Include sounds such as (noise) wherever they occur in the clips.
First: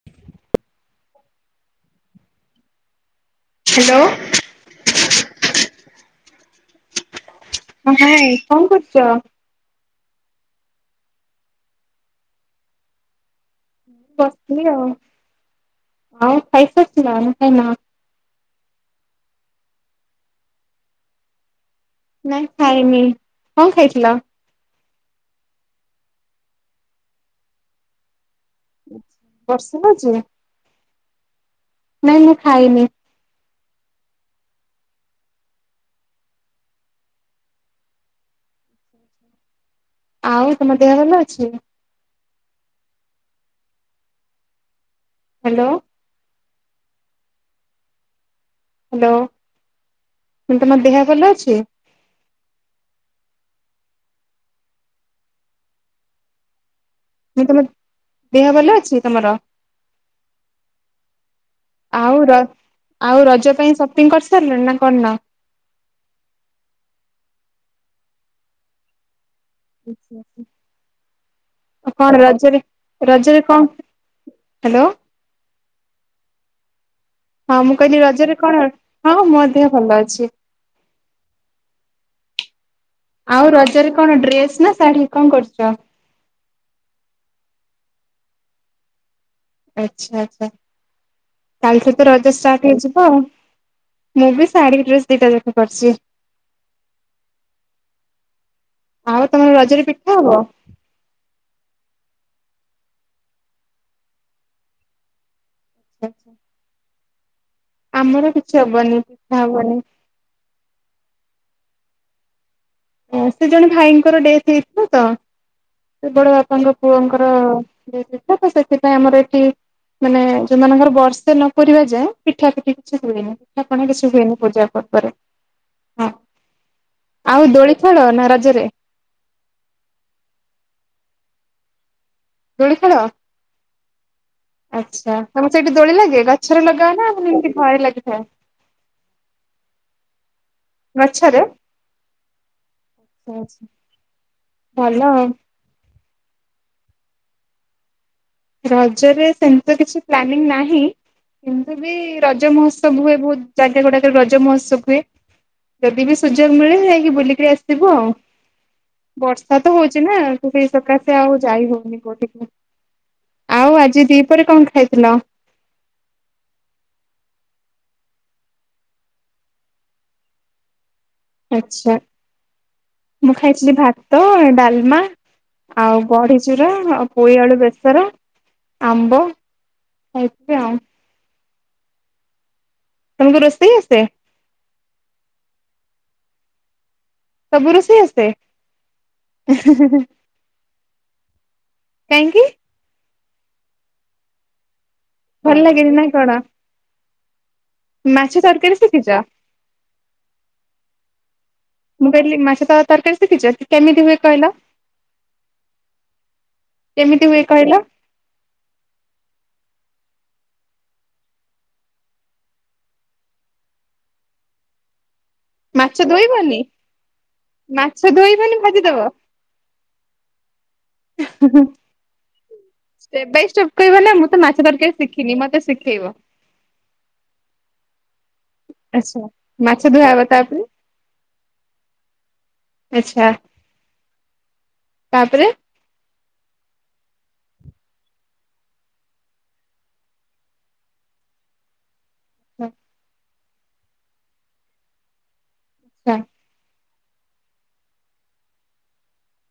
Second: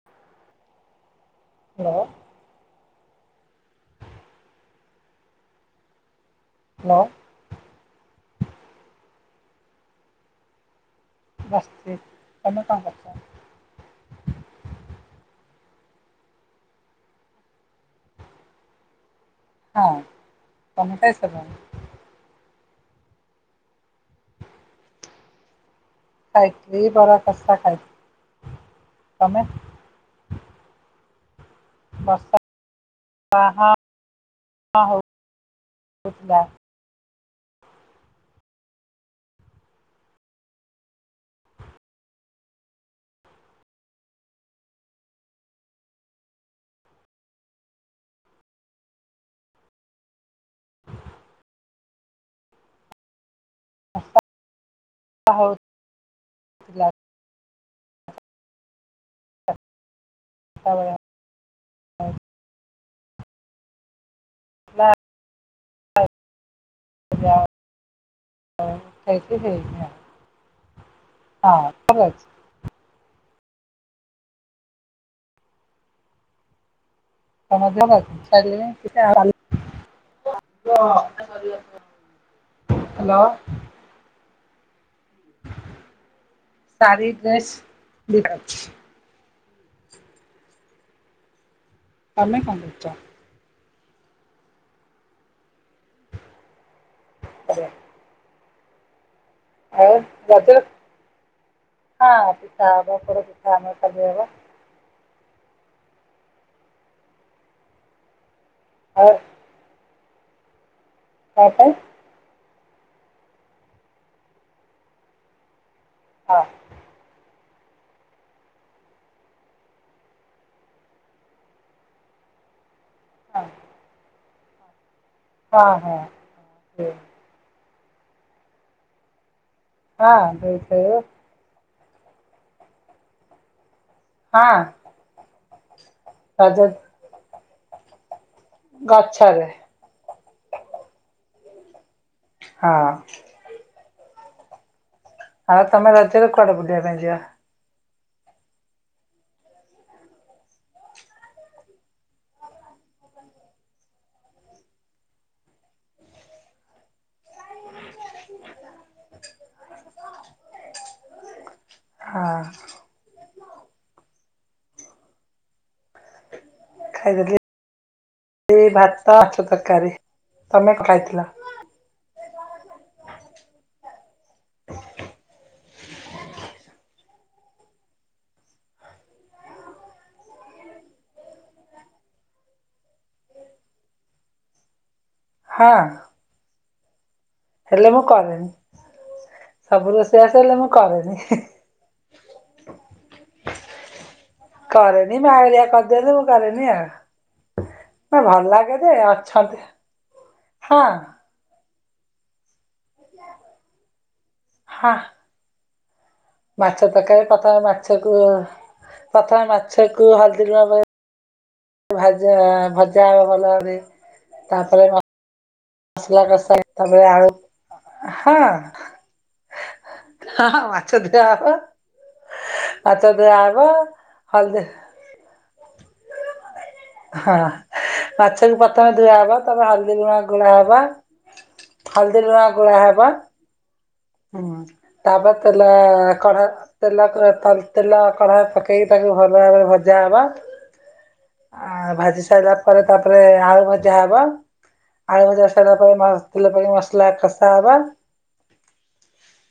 (inaudible) Hello? Hello? Hello? ମୋ ଭାଇଁ କଣ କରୁଚ? ବସ୍ଚି। ତମେ କଣ କରୁଛ? ବସ୍ଥିଲି ଆଉ ଆଉ ଖାଇସାରିଚିଲ ନା ଖାଇନ? ହଁ ତମେ ଟାଇ ସାରିଲଣୀ? ନାଇଁ ଖାଇନି। କଣ ଖାଇଥିଲ? ଖାଇଥିଲି ବରା କଷା ଖାଇଥିଲି। ତମେ ବର୍ଷା ହଉଚି? ନାଇଁ ମୁଁ ଖାଇନି। ଅ ହଁ ହ ହଉ ଉଠିଲା। ଆଉ ତମ ଦେହ ଭଲ ଅଛି? ହାଲୋ। ହାଲୋ। ମୁ କଲି ତମ ଦେହ ଭଲ ଅଛି? (unintelligible) ମୁଁ ତମ୍ ଦେହ ଭଲ ଅଛି ତମର? (unintelligible) ଆଉ ର ଆଉ ରଜ ପାଇଁ ସପିଂ କରିସାରିଲଣି ନା କରିନ? (unintelligible) ଖାଇକି ଶୋଇବି। ଆଉ ଭଲ କଣ ଅଛି ରଜରେ ରଜରେ କଁ? ହାଲୋ। ହଁ ମୁଁ କହିଲି ରଜରେ କଣ ହଁ ମୋ ଦେହ ଭଲ ଅଛି। (unintelligible) ହ୍ୟାଲୋ ଆଉ ରଜରେ କଣ ଡ୍ରେସ୍ ନା ଶାଢୀ କଣ କରୁଚ? ସାଢି ଡ୍ରେସ୍ ଦିଟା ଅଛି। ଆଚ୍ଛା ଆଚ୍ଛା। କାଲି ଠୁ ତ ରଜ ତମେ କଣ ଷ୍ଟାର୍ଟ ହେଇଯିବ କରୁଛ? ଆଉ। ମୁଁ ବି ଶାଢୀ ଡ୍ରେସ୍ ଦିଟା ଯାକ କରିଚି। ଆଜ୍ଞା। ଆଉ ତମେ ରଜ୍ ଆଉ ରଜରେ ପିଠା ପିଠା ହବ ପୋଡପିଠା ହବ ସବୁ ହବ। (unintelligible) ଆମର କିଛି ହବନି ଆଉ ପିଠା ହବନି। କଁ ପାଇଁ? ଆଁ ସେ ଜଣେ ଭାଇଙ୍କର ଡେଥ୍ ହେଇଥିଲା ତ ସେ ବଡ ହଁ ବାପାଙ୍କ ପୁଅଙ୍କର ଡେଥ୍ ହେଇଥିଲା ତ ସେଥିପାଇଁ ଆମର ଏଠି ମାନେ ସେମାନଙ୍କର ବର୍ଷେ ନ ପୁରିବା ଯାଏଁ ପିଠା ପିଠି କିଛି ହୁଏନି ପିଠା ପଣା କିଛି ହୁଏନି ପୂଜା ପର୍ବରେ। ଅହ ହଁ ଏମିତି। ଆଉ ଦୋଳି ଖେଳ ନା ରଜରେ? ହଁ ଦୋଳି ଖେଳେ। ଦୋଳି ଖେଳ? ହଁ। ଆଚ୍ଛା। ତମ ସେଇଠି ଦୋଳି ଲାଗେ ରଜ ଗଛରେ ଲଗାଅ ନାଁ ମାନେ ଏମିତି ଘରେ ଲାଗିଥାଏ? ଗଛରେ। ଗଛରେ? ହଁ। ଉଁ ଭଲ ଆଉ। ଆଉ ତମେ ରଜରେ କୁଆଡେ ବୁଲିବା ପାଇଁ ଯିବ? ରଜରେ ସେମିତି ତ କିଛି ପ୍ଲାନିଂ ନାହିଁ। ଏମିତି ବି ରଜ ମହୋତ୍ସବ ହୁଏ ବହୁତ୍ ଜାଗା ଗୁଡାକରେ ରଜ ମହୋତ୍ସବ ହୁଏ। ଯଦି ବି ସୁଯୋଗ ମିଳେ ଯାଇକି ବୁଲିକି ଆସିବୁ ଆଉ। ବର୍ଷା ତ ହଉଚି ନା ତ ସେଇ ସକାଶେ ଆଉ ଯାଇ ହଉନି। ହଁ। ହଉ ଆଜି ଦିପରେ କଁ ଖାଇଥିଲ? ଖାଇଦେଇଥିଲି ଏଇ ଭାତ ମାଛ ତରକାରୀ, ତମେ କଣ ଖାଇଥିଲ? ଆଚ୍ଛା। ମୁଁ ଖାଇଛିଲି ଭାତ, ଡ଼ାଲମା ଆଉ ବଡିଚୁରା ଅ ପୋଇଆଳୁ ବେସର, ଆମ୍ବ ଖାଇଛି ଆଉ। ତମକୁ ରୋଷେଇ ଆସେ? ହଁ। ସବୁ ହେଲେ ରୋଷେଇ ମୁଁ ଆସେ? କରେନି ଇ ହି ସବୁ ହି ହି ରୋଷେଇବାସ ହେଲେ ମୁଁ କରେନି କାଇଁକି? କରେନି ଭଲ ଭାଇରିଆ ଲାଗେନି ନା କରିଦିଅନ୍ତି ମୁଁ କଣ କରେନି ଆଉ। ଏ ମାଛ ଭଲ୍ ତରକାରୀ ଲାଗେ ଯେ ଶିଖିଛ? ଅଛନ୍ତି, ହଁ ମୁଁ କହିଲି ମାଛ ତ ତର୍କାରୀ ଶିଖିଚ କେମିତି ହୁଏ କହିଲ? ହଁ ମାଛ ତକାରୀ କେମିତି ହୁଏ ପ୍ରଥମେ କହିଲ ମାଛକୁ ପ୍ରଥମେ ମାଛକୁ ହଲ୍ଦୀ ଲୁଣ ଗୋଳେଇ ଭାଜା ଭଜା ହବ ଭଲରେ ତାପରେ ମ ମାଛ ମସଲା କସା ଧୋଇବନି ତାପରେ ଆଳୁ, ମାଛ ହଁ ଧୋଇବନି ଭାଜିଦବ ହଁ ହଁ ମାଛ ଧୁଆଁହେବ। ଷ୍ଟେପ୍ ବାଇ ଷ୍ଟେପ୍ କହିବ ନା ମୁଁ ତ ହଳଦୀ ମାଛ ତରକାରି ଶିଖିନି ମତେ ଶିଖେଇବ। ହଁ ମାଛକୁ ପ୍ରଥମେ ଆଚ୍ଛା ଧୂଆଁହବ ତାପରେ ମାଛ ହଳଦୀ ଧୁଆ ଗୁଣ ହବ ଗୋଳା ତାପରେ ହବ ହଳଦୀ ଲୁଣ ଗୋଳା ହବ ଆଚ୍ଛା ହୁଁ ତାପରେ ତେଲ କଢା ତେଲ କ ତ ତେଲ କଢା ପକେଇକି ତାକୁ ଭଲ ଭାବରେ ଭଜା ହବ ଆଁ ଭାଜି ସା ସାଇଲା ପରେ ତାପରେ ଆଳୁ ଭଜା ହବ, ଆଳୁ ଭଜା ସଇଲା ପରେ ମ ଆଚ୍ଛା ତେଲ ପକେଇ ମ ଲା ଖସାହବା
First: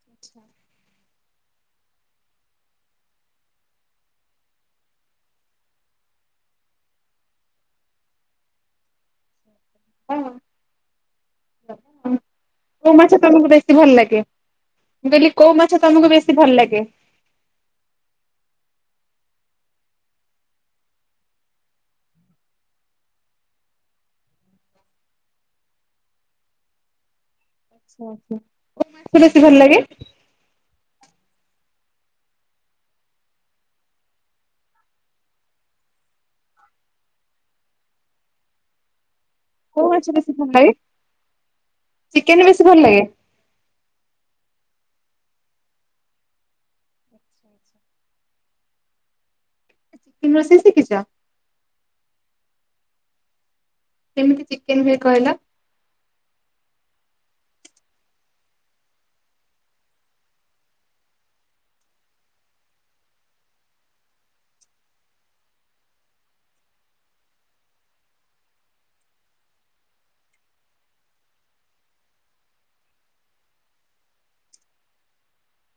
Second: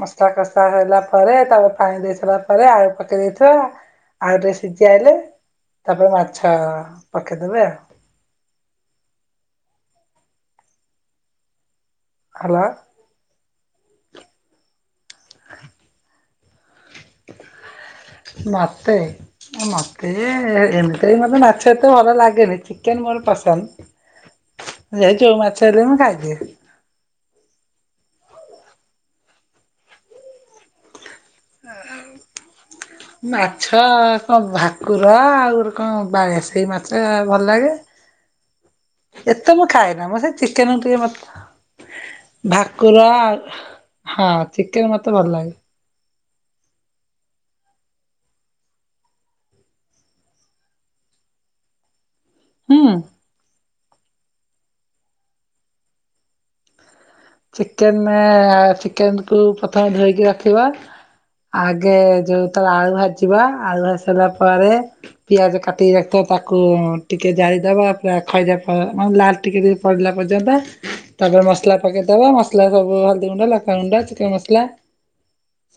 ମସଲା କଷା ହେଲା ପରେ ତାକୁ ପାଣି ଦେଇ ସାଲା ପରେ ଆଳୁ ପକେଇ ଦେଇଥିବା ଆଳୁ ଟିକେ ସିଝି ଆଇଲେ ତାପରେ ମାଛ ପକେଇଦବେ ଆଉ। (unintelligible) ହାଲୋ। କୋଉ ମାଛ ତମକୁ ବେଶୀ ଭଲ ଲାଗେ? ମୁଁ କହିଲି କୋଉ ମାଛ ତମକୁ ବେଶୀ ଭଲ ଲାଗେ? ମତେ ମତେ ଏମିତିରେ ବି ମତେ ମାଛ ଏତେ ଭଲ ଲାଗେନି ଚିକେନ୍ ମୋର ପସନ୍ଦ। ଯେ ଯୋଉ ମାଛ ହେଲେ ମୁଁ ଖାଇ ଦିଏ। ଉୁଁ ହୁଁ କୋଉ ମାଛ ବେଶୀ ଭଲ ଲାଗେ? ମାଛ କଣ ଭାକୁର ଆଉ କଣ ବାଳିଆ ସେଇ ମାଛ ଭଲ ଲାଗେ। (inaudible) ଏତେ ମୁଁ କୋଉ ଖାଏନା ମାଛ ମୁଁ ସେ ବେଶୀ ଭଲ ଲାଗେ ଚିକେନ୍ ଟିକେ ଚିକେନ ମତ ବେଶୀ ଭଲ ଲାଗେ ଭାକୁର ଆ ହଁ ଚିକେନ୍ ମତେ ଭଲ ଲାଗେ। ଆଚ୍ଛା। ତମେ ରୋଷେଇ ଶିଖିଛ? ହୁଁ। କେମିତି ଚିକେନ୍ ହୁଏ କହିଲ? ଚିକେନ୍ ଆ ଚିକେନ୍ କୁୁ ପ୍ରଥମେ ଧୋଇକି ରଖିବ ଆଗେ ଯୋଉ ତଳେ ଆଳୁ ଭାଜିବ ଆଳୁ ଭାଜି ସାରିଲା ପରେ ପିଆଜ କାଟିକି ରଖିଥିବା ତାକୁ ଟିକେ ଜାଳିଦବ ପୁରା ଖାଇଆ ଫଳ ମାନେ ଲାଲ୍ ଟିକେ ଟିକେ ପଡିଲା ପର୍ଯ୍ୟନ୍ତ ତାପରେ ମସଲା ପକେଇଦବ ମସଲା ସବୁ ହଳଦୀ ଗୁଣ୍ଡ ଲଙ୍କାଗୁଣ୍ଡ ଚିକେନ ମସଲା।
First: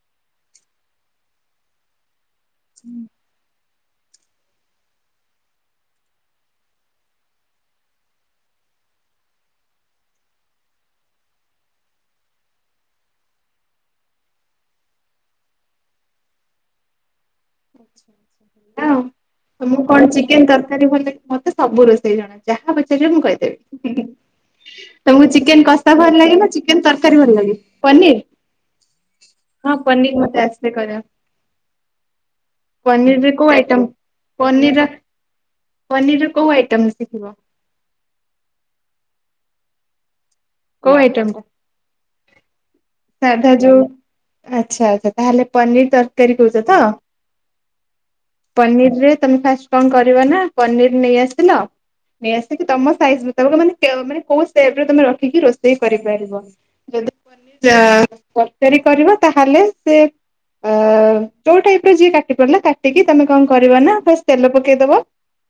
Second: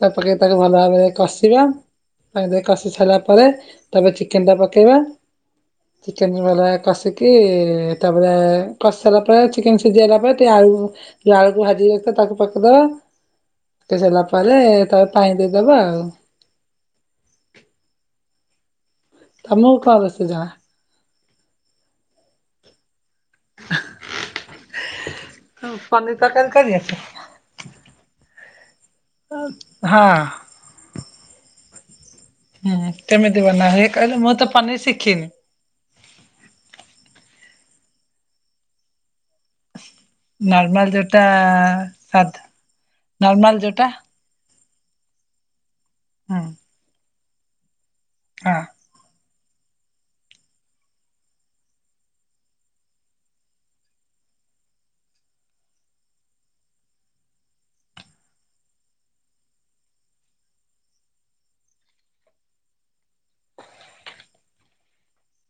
ତାପରେ ତାକୁ ଭଲ ଭାବରେ କଷିବ। ସଙ୍ଗେ କଷି ସାରିଲା ପରେ ତା ପରେ ଚିକେନ ଟା ପକେଇବା। ଚିକେନ ଭଲଭାବରେ କଷିକି ତାପରେ କଷି ସାରିଲା ପରେ ଚିକେନ ସିଝିଆଇଲା ପରେ ଟିକେ ଆଳୁ। ଟିକିଏ ଆଳକୁ ଭାଜି ରଖି ତାକୁ ପକେଇଦବା। ପକେଇ ସାରିଲା ପରେ ତ ପାଣି ଦେଇଦବା ଆଉ। ତମକୁ ମୁଁ କଣ ରୋଷେଇ ଜଣା? ଚିକେନ ତର ଭାରି ଭଲ ଲାଗେ ମତେ ସବୁ ରୋଷେଇ ଜଣା ଯାହା ପଚାରିବେ ମୁଁ କହିଦେବି। ତମକୁ ଚିକେନ କଷା ପନିର ଭଲ ଲାଗେ ନା ତରକାରୀ କରି ଚିକେନ ଆସେ? ତରକାରୀ ଭଲ ଲାଗେ ପନିର। ହଁ ପନିର୍ ମତେ ଆସେ କରିବା। ହୁଁ ହୁଁ କେମିତି କୋଉ ବନା ଆଇଟମ ହୁଏ କହିଲ ମୁଁ ତ ପନିର ପନିରି ଶିଖିନି। ପନିର ର କୋଉ ଆଇଟମ୍ ଶିଖିବ। ନର୍ମାଲ କୋଉ ଯୋଉଟା ଆଇଟମ ଟା ସାଧା। ସାଧା ନର୍ମାଲ ଯୋଉ ଯୋଉଟା ଆଚ୍ଛା ଆଚ୍ଛା ତାହେଲେ ପନିର ତରକାରୀ ହୁଁ କହୁଛ ତ। ହଁ ପନିରିରେ ତମେ ଫାଷ୍ଟ କଣ କରିବ ନା ପନିରି ନେଇ ଆସିଲ। ନେଇ ଆସିକି ତମ ସାଇଜ୍ ମୁତାବକ ମାନେ ମାନେ କୋଉ ଷ୍ଟେପ୍ ରେ ତମେ ରଖିକି ରୋଷେଇ କରିପାରିବ। ଯଦି। (unintelligible) (inaudible) ଚା ପଚାରି କରିବ ତାହେଲେ ସେ ଅ ଅ ଅ ଯୋଉ ଟାଇପ୍‌ର ଯିଏ କାଟି ପରିଲା କାଟିକି ତମେ କଣ କରିବ ନା ଫାଷ୍ଟେ ତେଲ ପକେଇଦବ।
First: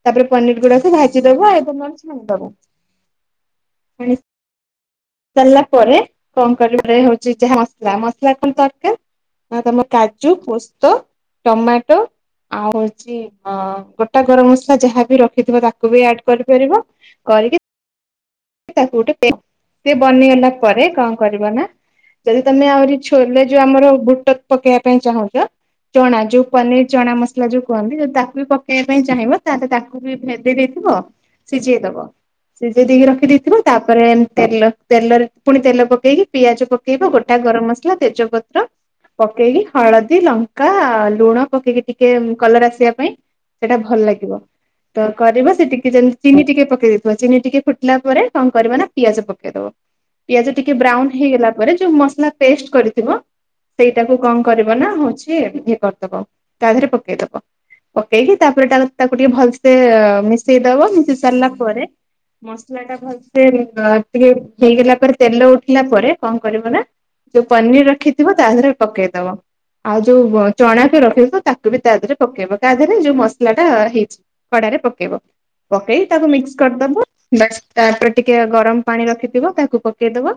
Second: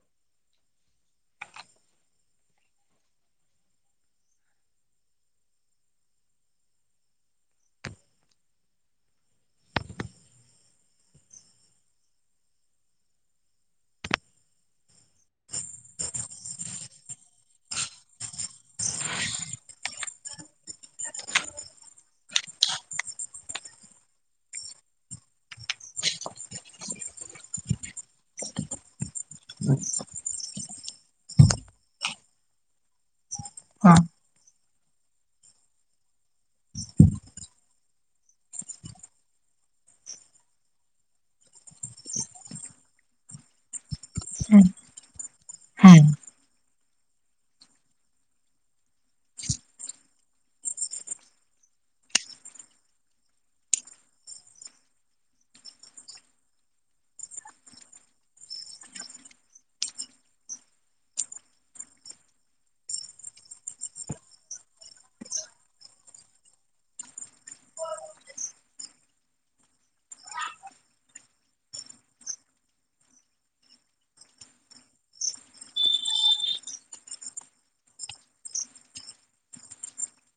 ତାପରେ ପନିର ଗୁଡାକୁ ଭାଜି ଦବ ଆଇଦର୍ ନହେଲେ ଛାଣିଦବ। ସରିଲା ପରେ କଣ କରିବାରେ ହଉଛି ଯାହା ମସଲା ମସଲା କଣ ଦରକାର। ଆ ତମ କାଜୁ ପୁସ୍ତ ଟମାଟୋ। ଆଉ ହେଉଛି ଗୋଟା ଗରମ ମସଲା ଯାହା ବି ରଖିଥିବ ତାକୁ ବି ଆଡ କରିପାରିବ। କରିକି। ତାକୁ ଗୋଟେ ପେ ସେ ବନିଗଲା ପରେ କଣ କରିବ ନା। ଯଦି ତମେ ଆହୁରି ଛୋଲେ ଯୋଉ ଆମର ବୁଟ ପକେଇବା ପାଇଁ ଚାହୁଁଛ। ଚଣା ଯୋଉ ପନିର ଚଣା ମସଲା ଯୋଉ କୁହନ୍ତି ଯଉ ତାକୁ ବି ପକେଇବା ପାଇଁ ଚାହିଁବ ତାହେଲେ ତାକୁ। ମୁଁ ବି ଭେଦେଇ ଦେଇଥିବ ସିଝେଇ ଦବ ସିଝେଇ ଦେଇକି ରଖ ପକେଇ ଦେଇଥିବ ହଁ ତାପରେ ତେଲ ତେଲରେ ପୁଣି ତେଲ ପକେଇକି ପିଆଜ ପକେଇବ ଗୋଟା ଗରମ ମସ୍‌ ସଲା ତେଜପତ୍ର। ପକେଇକି ହଳଦୀ ଲଙ୍କା ଆ ଲୁଣ ପକେଇକି ଟିକେ କଲର ଆସିବା ପାଇଁ। ସେଟା ଭଲ ଲାଗିବ ହୁଁ ତ କରିବ ସେ ଟିକେ ହୁଁ। ଯେମିତି ଚିନି ଟିକେ ପକେଇ ଦେଇେଇଥିବ ଚିନି ଟିକେ ଫୁଟ୍ ଫୁଟିଲା ପରେ କଣ କରିବା ନା ପିଆଜ ପକେଇଦବ। ପିଆଜ ଟିକେ ବ୍ରାଉନ ହେଇଗଲା ପରେ ଯୋଉ ମସଲା ପେଷ୍ଟ କରିଥିବ। ସେଇଟାକୁ କଣ କରିବ ନା ହଉଛି ଇଏ କରିଦବ ତା ଦେହରେ ପକେଇଦବ। ପକେଇକି ତାପରେ ତା ତାକୁ ଟିକେ ଭଲସେ ମିଶେଇ ଦବ ମିଶେଇ ସାରିଲା ପରେ। ମସଲା ଟା ଭଲସେ ଟିକେ ହେଇଗଲା ପରେ ତେଲ ଉଠିଲା ପରେ କଣ କରିବ ନା। ଯୋଉ ପନିର ରଖିଥିବ ତା ଦେହରେ ପକେଇଦବା। ଆଉ ଯୋଉ ଚଣାକୁ ରଖିଥିବ ତାକୁ ବି ତା ଦେହରେ ପକେଇବ ତା ଦେହରେ ଯୋଉ ମସଲା ଟା ହେଇଛି। କଡାରେ ପକେଇବ ପକେଇ ତାକୁ ମିକ୍ସ କରିଦବ। ବାସ୍ ତାପରେ ଟିକେ ଗରମ ପାଣି ରଖିଥିବ ତାକୁ ପକେଇଦବା।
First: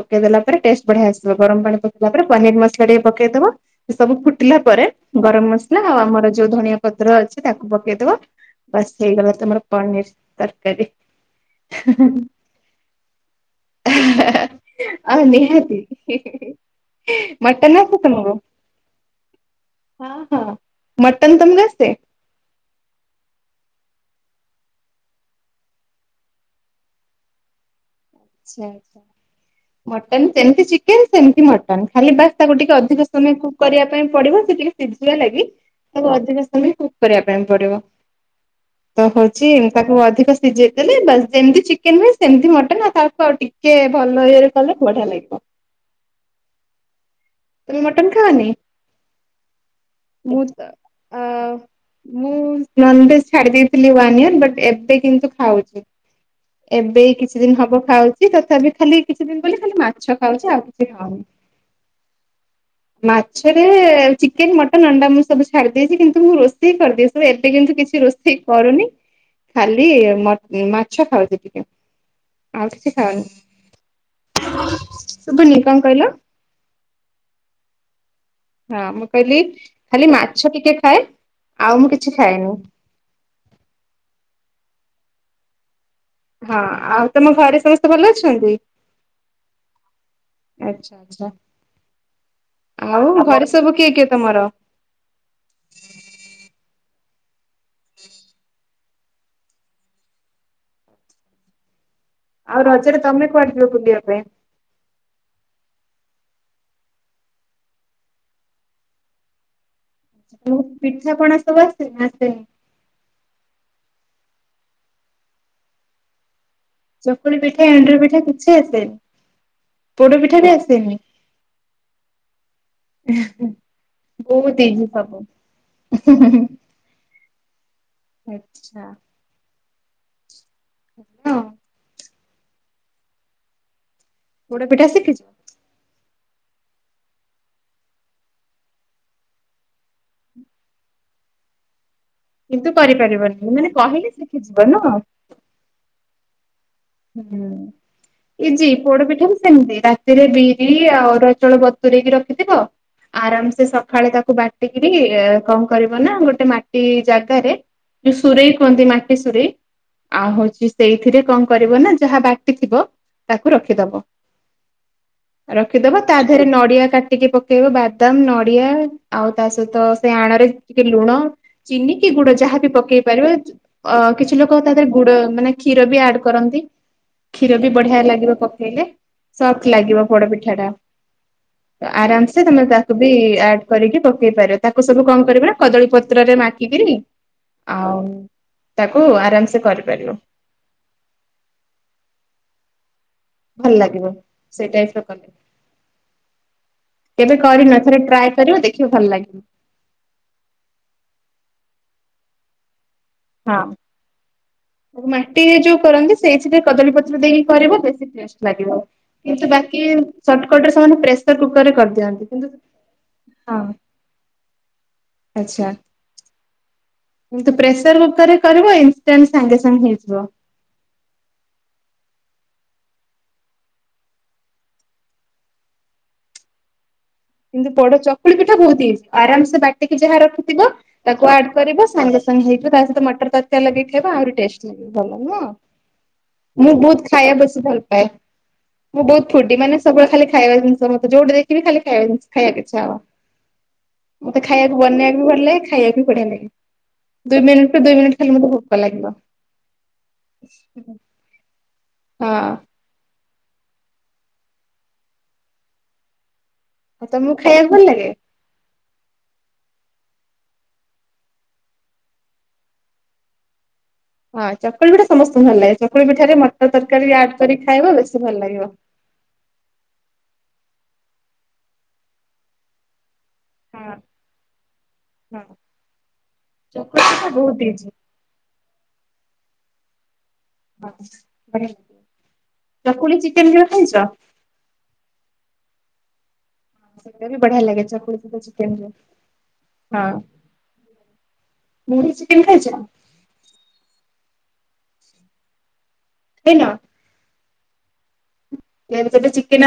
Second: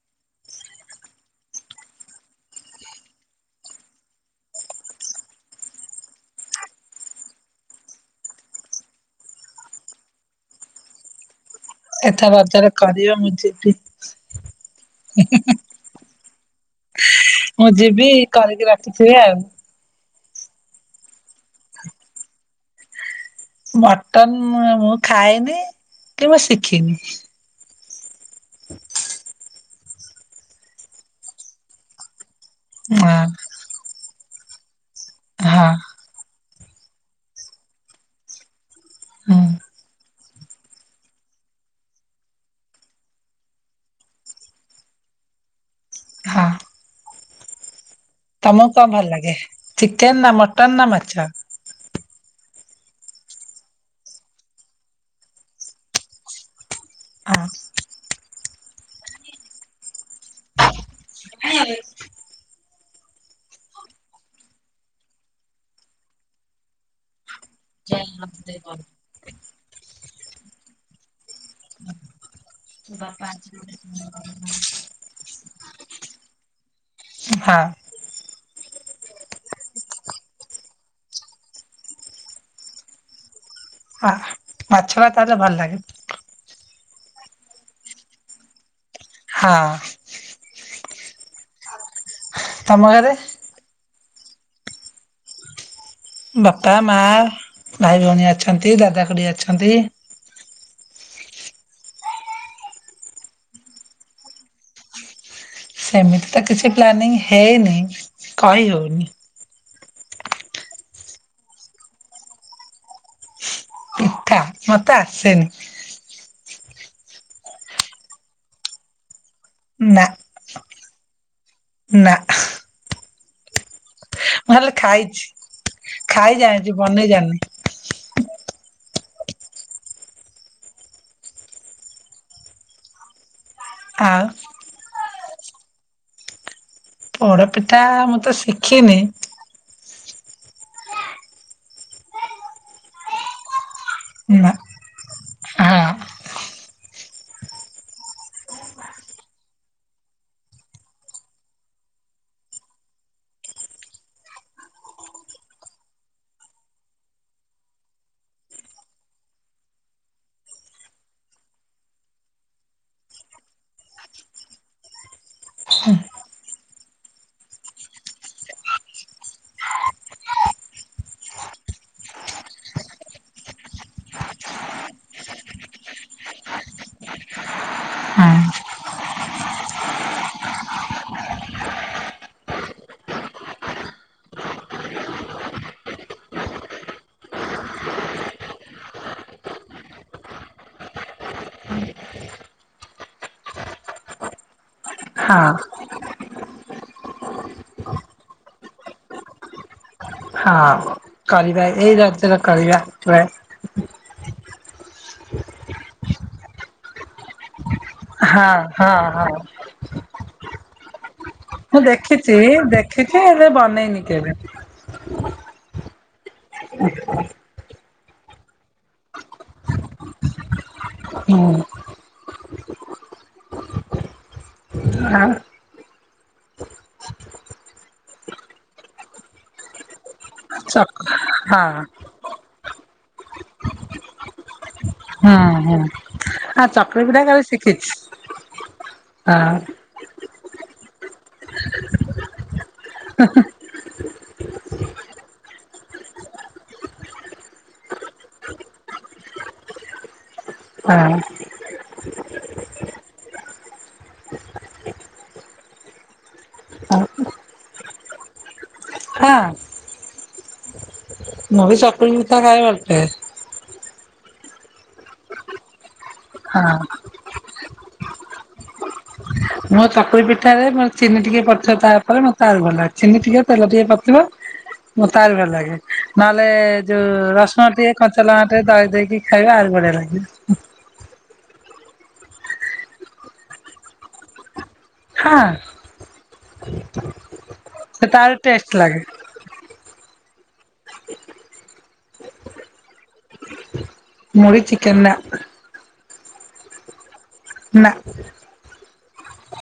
ପକେଇଦେଲା ପରେ ଟେଷ୍ଟ ବଢିଆ ଆସିବ ଗରମ ପାଣି ପକେଇଲା ପରେ ପନିର ମସଲା ଟିକେ ପକେଇଦବ। ସବୁ ଫୁଟିଲା ପରେ ଗରମ ମସଲା ଆଉ ଆମର ଯୋଉ ଧଣିଆ ପତ୍ର ଅଛି ତାକୁ ପକେଇଦବା। ବାସ୍ ହେଇଗଲା ତମର ପନୀର୍ ତରକାରୀ। ଏଥର ରଜରେ କରିବ ମୁଁ ଯିବି ହଁ ନିହାତି। ମୁଁ ଯିବି କରିକି ରଖିଥିବେ ଆଉ। ହଁ ହଁ ମଟନ ତମକୁ ଆସେ? ମଟନ ମୁଁ ଖାଏନେଇଁ କି ମୁ ଶିଖିନି। ଆଛା ଆଛା ମଟନ୍ ସେମିତି ଚିକେନ ସେମିତି ମଟ ଟନ ଖାଲି ବାସ୍ ତାକୁ ଟିକେ ଅଧିକ ହଁ ସମୟ କୁ କ କରିବା ପାଇଁ ପଡିବ। ସେ ଟିକେ ସିଝିବା ଲାଗି ହଁ ତାକୁ ଅଧିକ ସମୟେ କୁକ୍ କରିବା ପାଇଁ ପଡିବ। ତ ହୁଁ ହୋଉଚି ତାକୁ ଅଧିକ ସିଜେଇ ଦେଲେ ବାସ ଯେମତି ଚିକେନ ହୁଏ ସେମତି ମଟନ୍ ଆଉ। ତା ଆଉ ଟିକେ ଭଲ ଇରେ କଲେ ବଢିଆ ଲାଗିବ। ହଁ ତମେ ମଟନ ଖାଅନି? ତମକୁ କଣ ଭଲ ଲାଗେ? ଚିକେନ ନା ମୁ ଚା ମଟନ ନା ମାଛ ଆ ମୁଁ ନନଭେଜ ଛାଡି ଦେଇଥିଲି ୱାନ ଇଅର ବଟ ଏବେ କିନ୍ତୁ ଖାଉଚି। ଉସୀ କୁଇ। ଏବେ କିଛି ଦିନ ହବ ଖାଉଚି। ତଥାପି ଖାଲି କିଛି ଦିନ ବୋଲି ଖାଲି ମାଛ ଖାଉଚି ଆଉ କିଛି ଖାଉନି। ମାଛରେ ଚିକେନ, ମଟନ, ଅଣ୍ଡା ମୁଁ ସବୁ ଛାଡି ଦେଇେଇଚି। କିନ୍ତୁ ମୁଁ ରୋଷେଇ କରଦିଏ। ସବୁ ଏତେ କିନ୍ତୁ କିଛି ରୋଷ ସେ କରୁନି। ଖାଲି ମଟ ମାଛ ଖାଉଚି ଟିକେ ଆଉ କିଛି ଖାଉନି। ସୁବୁନି କଣ କଇଲ? ହାଁ। ହଁ ମୁଁ କଇଲି ଖାଲି ମାଛ ଟିକେ ଖାଏ ଆଉ ମୁଁ କିଛି ଖାଏନେଇଁ। ହ ମାଛଭାତରା ଭଲ ଲାଗେ। ହଁ ଆଉ ତମ ଘରେ ସମସ୍ତେ ଭଲ ଅଛନ୍ତି? ହାଁ। ଆଛା ଆଛା ଆଉ ଘରେ ସବୁ କିଏ କିଏ ତମର? ବାପା, ମା, ଭାଇ, ଭଉଣୀ ଅଛନ୍ତି ଦାଦା, ଖୁଡି ଅଛନ୍ତି। ଆଉ ରଜରେ ତମେ କୁଆଡେ ଯିବ ବୁଲିବା ପାଇଁ? ସେମିତି ତ କିଛି ପ୍ଲାନିଂ ହେଇନି। କହି ହୋଉନି? ମୁ ପିଠାପଣା ସବୁ ଆସଚି ନା ଆସେନି? ପିଠା ମତେ ଆସେନି? ଚକୁଳି ପିଠା, ଏଣ୍ଡୁର ପିଠା କିଛି ଆସେନି। ପୋଡ ପିଠା ବି ଆସେନି? ନାଆଁ। ହେ ଏଁ ବହୁତ ଇଜି ସବୁ। ଆଜି ବନେଇ ଜାଣିନୁ। ଆଚ୍ଛା। ହଁ। ଆଉ ପୋଡ଼ ପିଠା ଶିକିଚ? ପୋଡପିଠା ମୁଁ ତ ଶିଖିନି। କିନ୍ତୁ କରିପାରିବନି ମାନେ କହିଲେ ନା ଶିଖିଯିବ ନୁହଁ? ହଁ ହୁଁ। ଇଜି ପୋଡ ପିଠା ବି ସେମିତି। ରାତିରେ ବିରି ଆଉ ଅରୁଆ ଚଉଳ ବତୁରଇକି ରଖିଥିବ। ଆରାମ ସେ ସଖାଳେ ତାକୁ ବାଟିକିରି କଣ କରିବ ନା ଗୋଟେ ମାଟି ଜାଗାରେ ଯୋଉ ସୁରେଇ କୁହନ୍ତି ମାଟି ସୁରେଇ। ଆଉ ହୋଉଚି ସେଇଥିରେ କଣ କରିବ ନା ଯାହା ବାଟିଥିବ ତାକୁ ରଖିଦବ। ଏଇ। ରଖିଦବ ତା ଦେହରେ ନଡିଆ କାଟିକି ପକେଇବ ବାଦାମ ନଡିଆ ଆଉ ତା ସହିତ ସେ ଆଣରେ ଟିକେ ଲୁଣ ଚିନି କି ଗୁଡ ଯାହା ବି ପକେଇ ପାରିବ। ଅ କିଛି ଲୋକ ତା ଦେହରେ ଗୁଡ ମାନେ କ୍ଷୀର ବି ଆଡ କରନ୍ତି। କ୍ଷୀର ବି ବଢ଼ିଆ ହଁ ଲାଗିବ ପକେଇଲେ ସଫ୍ଟ ଲାଗିବ ପୋଡ଼ ପିଠା ଟା। (inaudible) ଆରାମ ସେ ତମେ ତାକୁ ବି ଆଡ କରିକି ପକେଇ ପାରିବ ତାକୁ ସବୁ କଣ କରିବ ନା କଦଳୀ ପତ୍ରରେ ମା (unintelligible) ଆଉ ତାକୁ ଆରାମସେ କରିପାରିବ। ହଁ। ଭଲ ଲାଗିବ ସେଇ ଟାଇପ ର କଲ୍ ହଁ। କେବେ କରିନ ଥରେ ଟ୍ରାଏ କରିବ ଦେଖିବ ଭଲ ଲାଗିବ। ହଁ। କରିବା ଏଇ ରଜରେ କରିବା ଟ୍ରାଏ। ହଁ (unintelligible) ମାଟିରେ ଯୋଉ କରନ୍ତି ସେଇଥିରେ କଦଳୀପତ୍ର ଦେଇକି କରିବ ବେଶ୍ (unintelligible) ହଁ ଟେଷ୍ଟ ଲାଗିବ ହଁ ହଁ କିନ୍ତୁ ବାକି ସର୍ଟକର୍ଟରେ ସେମାନେ ପ୍ରେସ୍ ମୁଁ ଦେଖିଛି ଦେଖିଛି ହେଲେ ହଁ ବନେଇନି କେବେ। ଆଚ୍ଛା। ହ କିନ୍ତୁ ପ୍ରେସର କୁକର ରେ କରିବ ଇନସ୍ଟାଣ୍ଟ ସାଙ୍ଗେ ସାଙ୍ଗେ ହେଇଯିବ। ହୁଁ। ଆଉ କିନ୍ତୁ ବଡ଼ ଚକୁଳି ପିଠା ବୋହୁତ ଇଜି ଆରାମସେ ବାଟିକି ଯାହା ରଖିଥିବ ଚକ ତାକୁ ଆଡ ହଁ କରିବ ସାଙ୍ଗେ ସାଙ୍ଗ ହେଇଥିବ ତା ସହିତ ମଟର ତରକାରୀ ଲଗେଇକି ଖାଇବ ଆହୁରି ଟେଷ୍ଟ। (unintelligible) ଭଲ ନୁଅଁ ହୁଁ ହୁଁ ଆଉ ମୁଁ ଚକୁଳି ବୋହୁତ ପିଠା କରି ଖାଇବାକୁ ବେଶି ଭଲ ଶିଖିଛି ପାଏ। ମୁଁ ବୋହୁତ ଫୁଡି ହଁ ମାନେ ସବୁବେଳେ ଖାଲି ଖାଇବା ଜିନିଷ ମତେ ଯୋଉଠି ଦେଖିବି ଖାଲି ଖାଇବି ଖାଇବାକୁ ଇଛା ହେବ। ହଃ ହଃ। ମତେ ଖାଇବାକୁ ବନେଇବାକୁ ଭଲ ଲାଗେ ଖାଇବାକୁ ବି ବଢ଼ିଆ ଲାଗେ। ଦୁଇ ମିନିଟ ରୁ ଦୁ ମିନିଟ୍ ଖାଲି ମତେ ଭୋକ ଲାଗିବ। ହାଁ। ହଁ। ଆଉ ତମକୁ ଖାଇବାକୁ ଭଲ ଲାଗେ? ହଁ। ମୁଁ ବି ଚକୁଳି ପିଠା ଖାଏ ଭଲ ପାଏ। ହଁ ଚକୁଳି ପିଠା ସମସ୍ତଙ୍କୁ ଭଲ ଲାଗେ ଚକୁଳି ପିଠାରେ ହଁ ମଟର ତରକାରୀ ଆଡ କରି ଖାଇବ ବେଶୀ ଭଲ ଲାଗିବ। ମୋ ଚକୁଳି ପିଠାରେ ମୋର ଚିନି ଟିକେ ପଡ଼ିଥିବ ତା ଉପରେ ମତେ ଆହୁରି ଭଲ ଲାଗେ ଚିନି ଟିକେ ତେଲ ଟିକେ ହଁ ପଡ଼ିଥିବ ମତେ ଆଉରି ହଁ ଭଲ ଲାଗେ ନହେଲେ ଚକୁଳି ଯୋଉ ପିଠା ବହୁତ ରସୁଣ ଇଜି। ଟିକେ କଞ୍ଚା ଚା ଲଙ୍କା ଟିକେ ଦଳିଦେଇକି ଖାଇବ ଆହୁରି ବଢ଼ିଆ ଲାଗିବ। ଚକୁଲି ଚିକେନ କେବେ ଖାଇଛ? ହଁ। ସେଇଟା ବି ବଢ଼ିଆ ଲାଗେ। ସେ ଚକୁଳି ତ ସହିତ ଆହୁରି ଚିକେନ ଟେଷ୍ଟ ରେ। ଲାଗେ। ହଁ ମୁଢ଼ି ଚିକେନ ଖାଇଛ? ମୁଡ଼ି ଚିକେନ୍ ନା। ଖାଇନ? ନା। କେମିତି (unintelligible) ଚିକେନ